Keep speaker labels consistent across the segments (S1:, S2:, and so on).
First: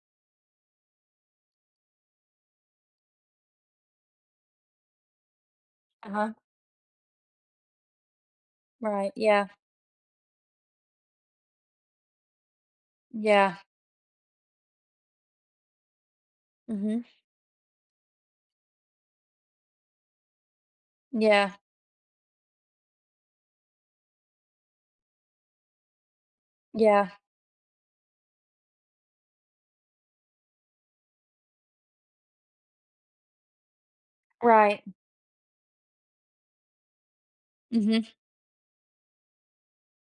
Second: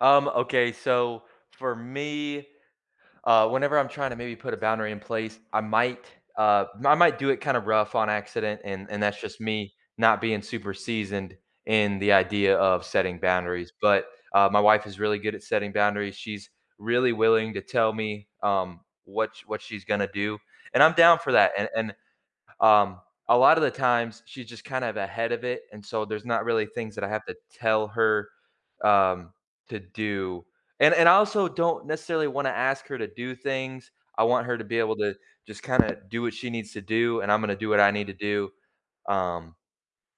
S1: Um, okay, so, for me, uh, whenever I'm trying to maybe put a boundary in place, I might,
S2: Uh-huh.
S1: uh, my might do it kinda rough on accident and and
S2: Right,
S1: that's just
S2: yeah.
S1: me not being super seasoned in the idea of setting
S2: Yeah.
S1: boundaries, but, uh, my wife is really good at setting boundaries, she's
S2: Mhm.
S1: really willing to tell me, um, what sh what she's gonna do. And I'm down for
S2: Yeah.
S1: that and and, um, a lotta the times she's just kind of ahead of it and so there's not really things that I
S2: Yeah.
S1: have to tell her, um, to do and and I also don't necessarily wanna ask her to do things, I want her to be
S2: Right.
S1: able to just kinda do what she needs to do and I'm gonna do what I need
S2: Mhm.
S1: to do, um,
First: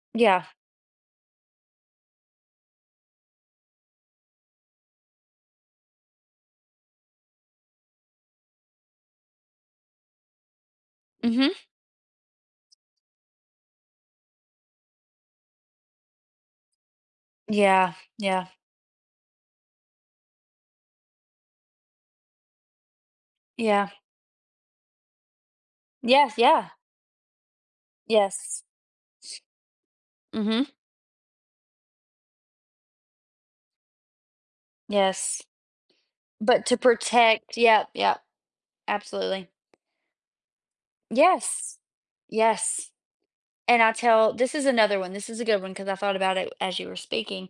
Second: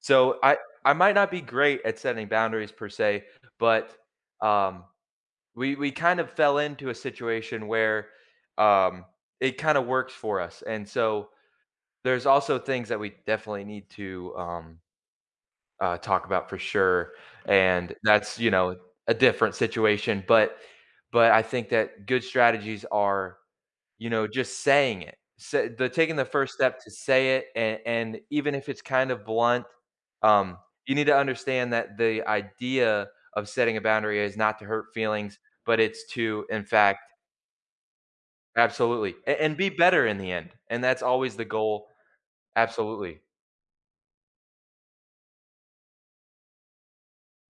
S1: so,
S2: Yeah.
S1: I I might not be great at setting boundaries per se, but, um, we we kinda fell into a situation where, um, it kinda works for us, and so,
S2: Mhm.
S1: there's also things that we definitely need to, um, uh, talk about for sure
S2: Yeah,
S1: and that's,
S2: yeah.
S1: you know, a different situation, but but I think that good strategies are,
S2: Yeah.
S1: you know, just saying it, s they're taking the
S2: Yes,
S1: first
S2: yeah.
S1: step to say it and and even
S2: Yes.
S1: if it's kinda blunt, um,
S2: Mhm.
S1: you need to understand that the idea of setting a boundary is not to hurt feelings,
S2: Yes.
S1: but, it's to, in
S2: But, to
S1: fact
S2: protect, yeah, yeah,
S1: Absolutely, a
S2: absolutely.
S1: and be better in the end, and that's always the
S2: Yes,
S1: goal,
S2: yes
S1: absolutely.
S2: and I tell this is another one, this is a good one 'cause I thought about it as you were speaking,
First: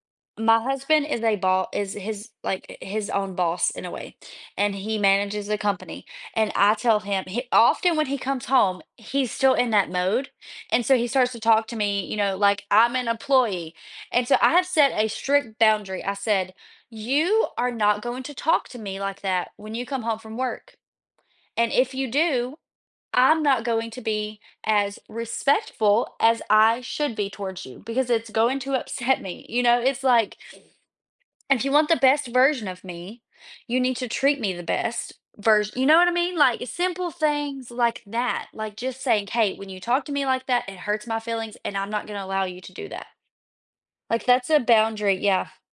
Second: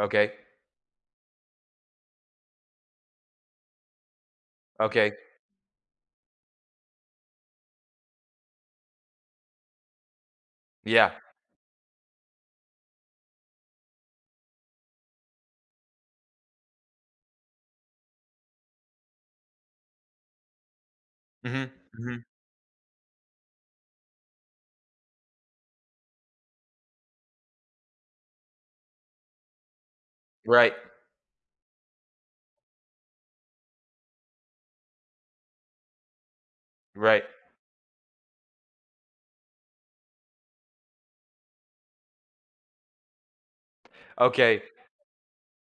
S1: Okay.
S2: my husband is a bo is his, like, uh, his own boss in a way, and he
S1: Okay.
S2: manages a company and I tell him, hi often when he comes home, he's still in that mode and so he
S1: Yeah.
S2: starts to talk to me, you know, like, I'm an employee and so I have set a strict boundary, I said, you are not going to talk to me like that when you come home from work
S1: Mhm,
S2: and if you
S1: mhm.
S2: do, I'm not going to be as respectful as I should be towards you because it's going to upset me, you know, it's, like
S1: Right.
S2: if you want the best version of me, you need to treat me the best vers you know what I mean, like, simple
S1: Right.
S2: things like that, like, just saying, “hey, when you talk to me like that, it hurts my feelings and I'm not gonna allow you to do that.” Like, that's a
S1: Okay.
S2: boundary, yeah.